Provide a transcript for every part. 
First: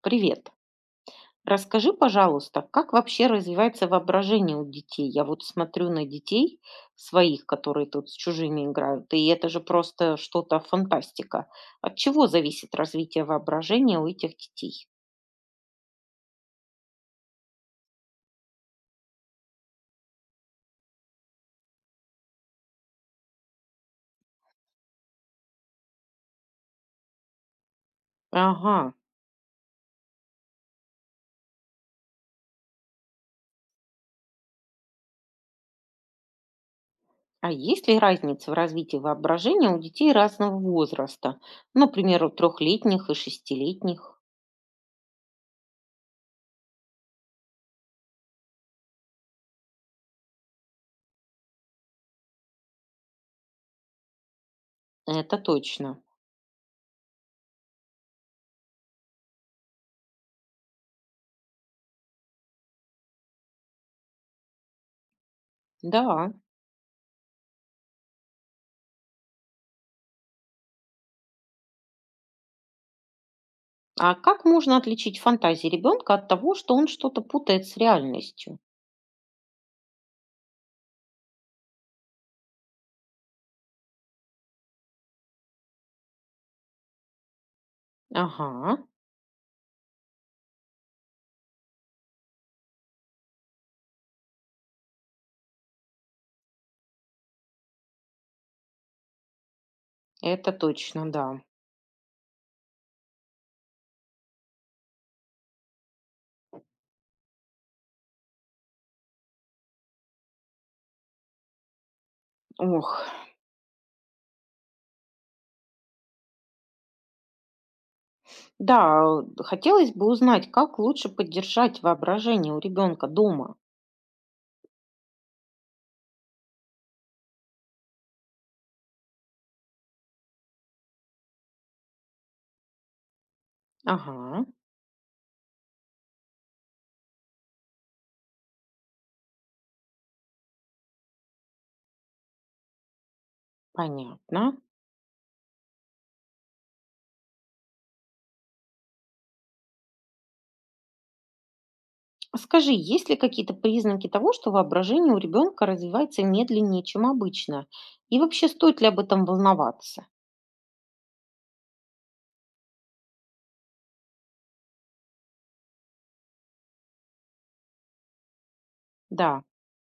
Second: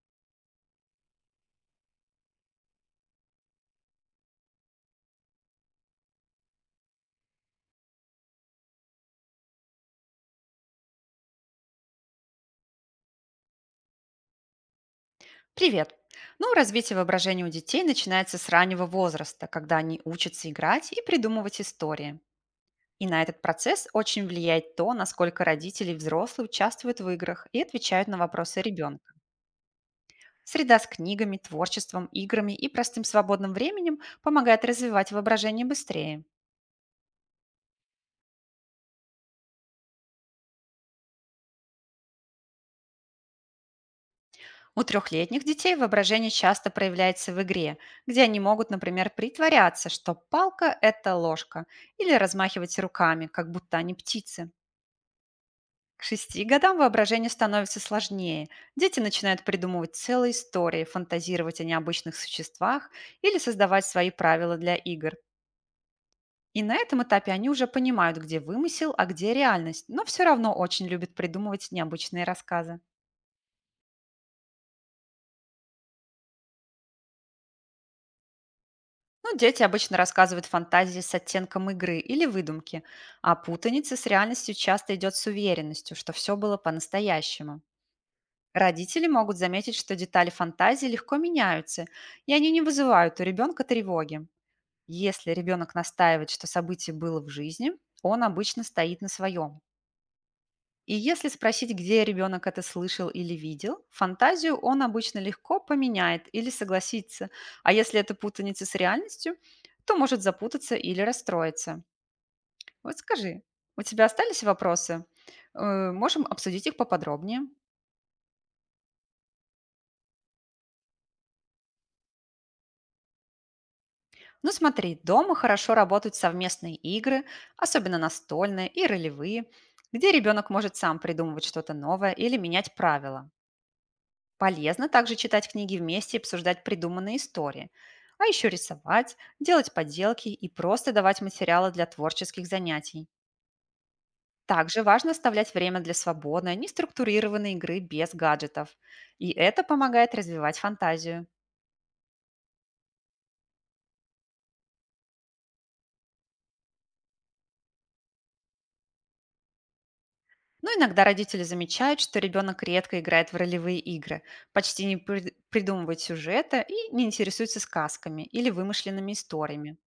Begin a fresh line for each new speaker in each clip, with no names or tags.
Привет. Расскажи, пожалуйста, как вообще развивается воображение у детей? Я вот смотрю на детей своих, которые тут с чужими играют, и это же просто что-то фантастика. От чего зависит развитие воображения у этих детей?
Привет! Ну, развитие воображения у детей начинается с раннего возраста, когда они учатся играть и придумывать истории. И на этот процесс очень влияет то, насколько родители и взрослые участвуют в играх и отвечают на вопросы
Ага.
ребенка. Среда с книгами, творчеством, играми и простым свободным временем помогает развивать воображение быстрее.
А есть ли разница в развитии воображения у детей разного возраста? Например, у трехлетних и шестилетних.
У трехлетних детей воображение часто проявляется в игре, где они могут, например, притворяться, что палка– это ложка, или размахивать руками, как будто они птицы.
Это точно.
К шести годам воображение становится сложнее. Дети начинают придумывать целые истории, фантазировать о необычных существах или создавать свои правила для игр.
Да.
И на этом этапе они уже понимают, где вымысел, а где реальность, но все равно очень любят придумывать необычные рассказы.
А как можно отличить фантазии ребенка от того, что он что-то путает с реальностью?
Ну, дети обычно рассказывают фантазии с оттенком игры или выдумки, а путаница с реальностью часто идет с уверенностью, что все было по-настоящему.
Ага.
Родители могут заметить, что детали фантазии легко меняются, и они не вызывают у ребенка тревоги. Если ребенок настаивает, что событие было в жизни, он обычно стоит на своем.
Это
И
точно,
если
да.
спросить, где ребенок это слышал или видел, фантазию он обычно легко поменяет или согласится. А если это путаница с реальностью, то может запутаться или расстроиться.
Ох,
Вот скажи, у тебя остались вопросы? Можем обсудить их поподробнее.
да, хотелось бы узнать, как лучше поддержать воображение у ребенка дома.
Ну смотри, дома хорошо работают совместные игры, особенно настольные и ролевые, где ребенок может сам придумывать что-то новое или менять правила.
Ага,
Полезно также читать книги вместе и обсуждать придуманные истории. А еще рисовать, делать поделки и просто давать материалы для творческих занятий.
понятно.
Также важно оставлять время для свободной, неструктурированной игры без гаджетов. И это помогает развивать фантазию.
А скажи, есть ли какие-то признаки того, что воображение у ребенка развивается медленнее, чем обычно? И вообще, стоит ли об этом волноваться?
Но иногда родители замечают, что ребенок редко играет в ролевые игры, почти не придумывает сюжета и не интересуется сказками или вымышленными
Да,
историями.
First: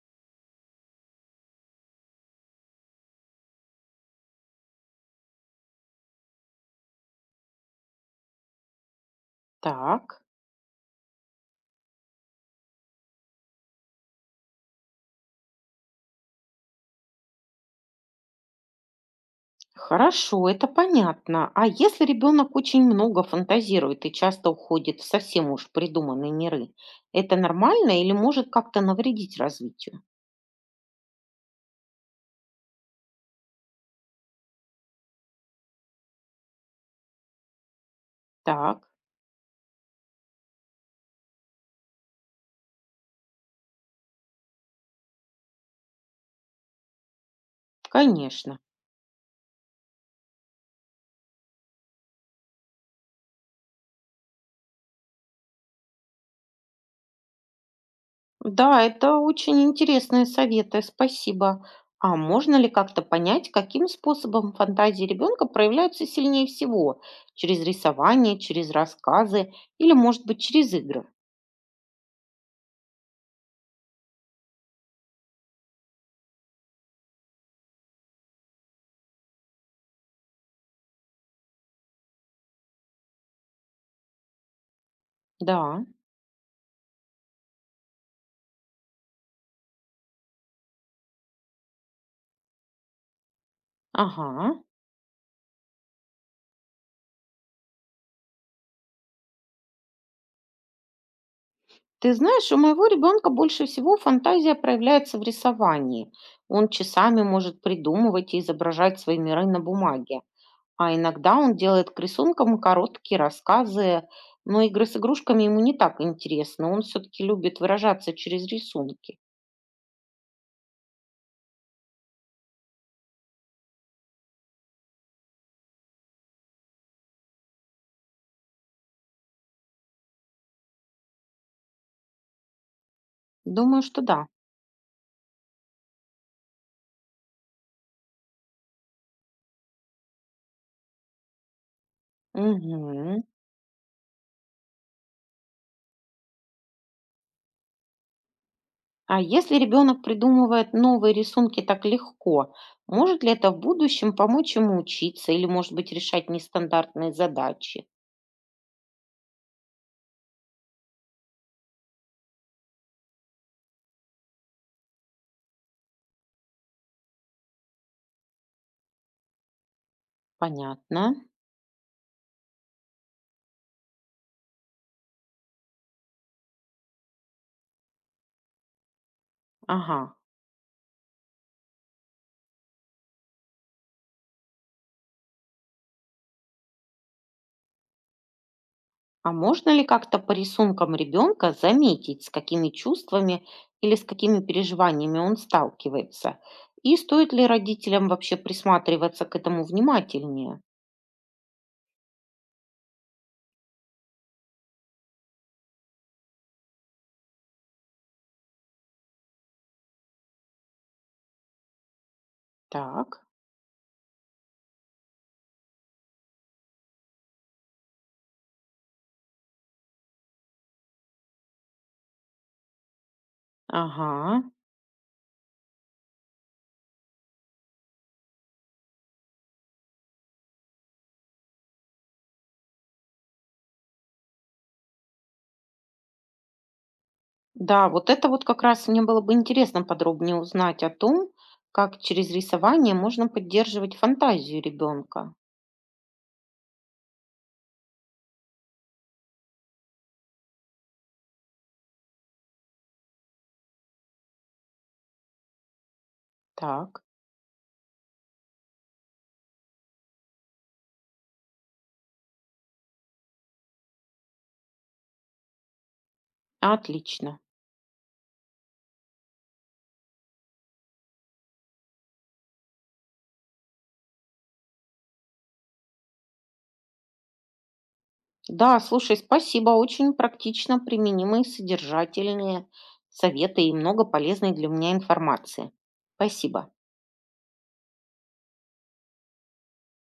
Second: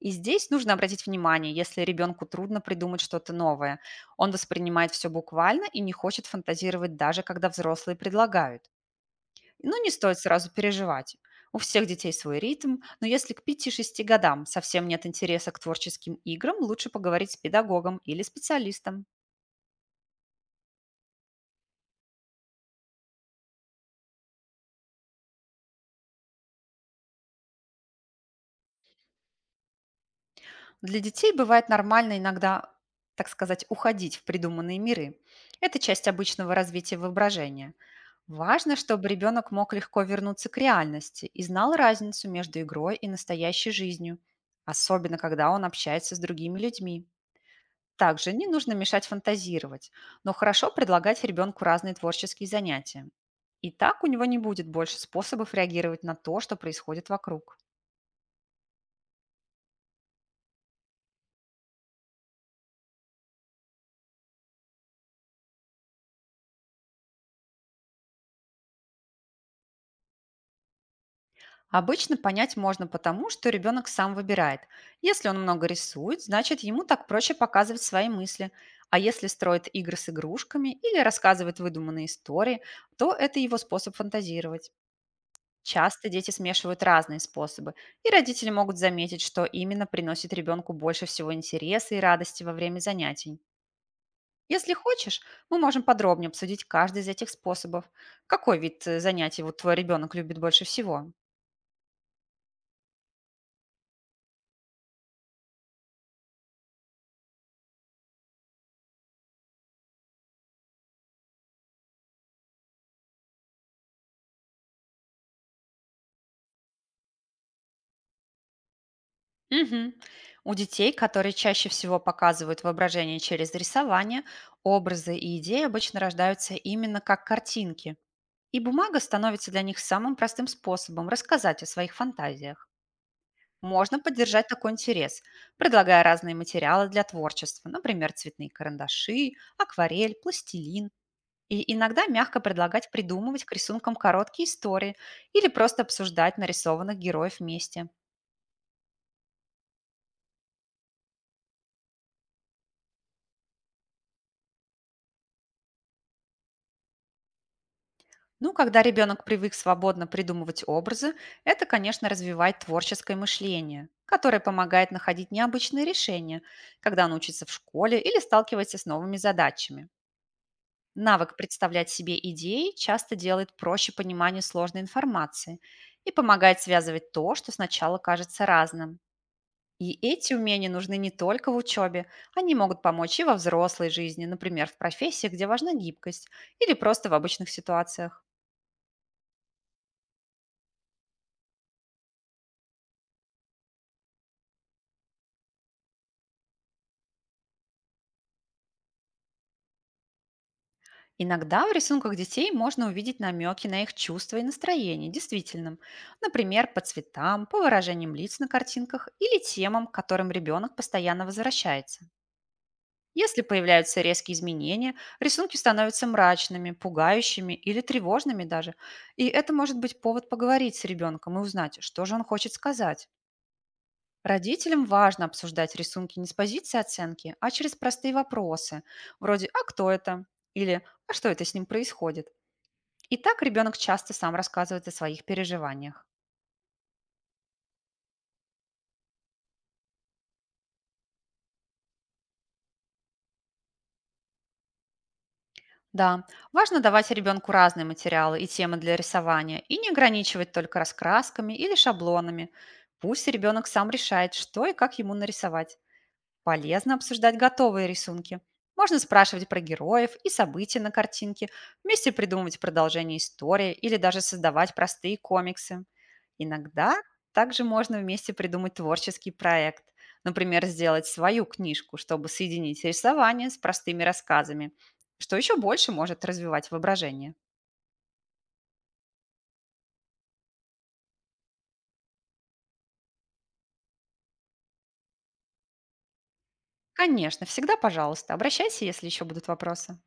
И здесь нужно обратить внимание, если ребенку трудно придумать что-то новое. Он воспринимает все буквально и не хочет фантазировать даже, когда взрослые предлагают. Но не стоит
так.
сразу переживать. У всех детей свой ритм, но если к пяти-шести годам совсем нет интереса к творческим играм, лучше поговорить с педагогом или специалистом.
Хорошо, это понятно. А если ребенок очень много фантазирует и часто уходит в совсем уж придуманные миры, это нормально или может как-то навредить развитию?
Для детей бывает нормально иногда, так сказать, уходить в придуманные миры. Это часть обычного развития воображения. Важно,
Так.
чтобы ребенок мог легко вернуться к реальности и знал разницу между игрой и настоящей жизнью, особенно когда он общается с другими людьми. Также не
Конечно.
нужно мешать фантазировать, но хорошо предлагать ребенку разные творческие занятия. И так у него не будет больше способов реагировать на то, что происходит вокруг.
Да, это очень интересные советы, спасибо. А можно ли как-то понять, каким способом фантазии ребенка проявляются сильнее всего? Через рисование, через рассказы или, может быть, через игры?
Обычно понять можно потому, что ребенок сам выбирает. Если он много рисует, значит ему так проще показывать свои мысли. А если строит игры с игрушками или рассказывает выдуманные истории, то это его способ фантазировать.
Да,
Часто дети смешивают разные способы, и родители могут заметить, что именно приносит ребенку больше всего интереса и радости во время занятий.
ага.
Если хочешь, мы можем подробнее обсудить каждый из этих способов. Какой вид занятий вот твой ребенок любит больше всего?
Ты знаешь, у моего ребенка больше всего фантазия проявляется в рисовании. Он часами может придумывать и изображать свои миры на бумаге. А иногда он делает к рисункам короткие рассказы, но игры с игрушками ему не так интересно. Он все-таки любит выражаться через рисунки.
Мгм. У детей, которые чаще всего показывают воображение через рисование, образы и идеи обычно рождаются именно как картинки. И бумага становится для них самым простым способом рассказать о своих фантазиях.
Думаю,
Можно
что да.
поддержать такой интерес, предлагая разные материалы для творчества, например, цветные карандаши, акварель, пластилин. И иногда мягко предлагать
Мгм.
придумывать к рисункам короткие истории или просто обсуждать нарисованных героев вместе.
А если ребенок придумывает новые рисунки так легко, может ли это в будущем помочь ему учиться или, может быть, решать нестандартные задачи?
Ну, когда ребенок привык свободно придумывать образы, это, конечно, развивает творческое мышление, которое помогает находить необычные решения, когда он учится в школе или сталкивается с новыми задачами.
Понятно.
Навык представлять себе идеи часто делает проще понимание сложной информации и помогает связывать то, что сначала кажется разным. И
Ага.
эти умения нужны не только в учебе, они могут помочь и во взрослой жизни, например, в профессиях, где важна гибкость, или просто в обычных ситуациях.
А можно ли как-то по рисункам ребенка заметить, с какими чувствами или с какими переживаниями он сталкивается? И стоит ли родителям вообще присматриваться к этому внимательнее?
Иногда в рисунках детей можно увидеть намеки на их чувства и настроение, действительно. Например, по цветам, по выражениям лиц на картинках или темам, к которым ребенок постоянно возвращается.
Так,
Если появляются резкие изменения, рисунки становятся мрачными, пугающими или тревожными даже. И это может быть повод поговорить с ребенком и узнать, что же он хочет сказать.
ага.
Родителям важно обсуждать рисунки не с позиции оценки, а через простые вопросы, вроде «А кто это?» или «А что это с ним происходит?». И так ребенок часто сам рассказывает о своих переживаниях.
Да, вот это вот как раз мне было бы интересно подробнее узнать о том, как через рисование можно поддерживать фантазию ребенка.
Да, важно давать ребенку разные материалы и темы для рисования и не ограничивать только раскрасками или шаблонами. Пусть ребенок сам решает, что и как ему нарисовать. Полезно
Так,
обсуждать готовые рисунки. Можно спрашивать про героев и события на картинке, вместе придумывать продолжение истории или даже создавать простые комиксы. Иногда
отлично.
также можно вместе придумать творческий проект. Например, сделать свою книжку, чтобы соединить рисование с простыми рассказами, что еще больше может развивать воображение.
Да, слушай, спасибо. Очень практично применимые, содержательные советы и много полезной для меня информации. Спасибо.
Конечно, всегда, пожалуйста, обращайся, если еще будут вопросы.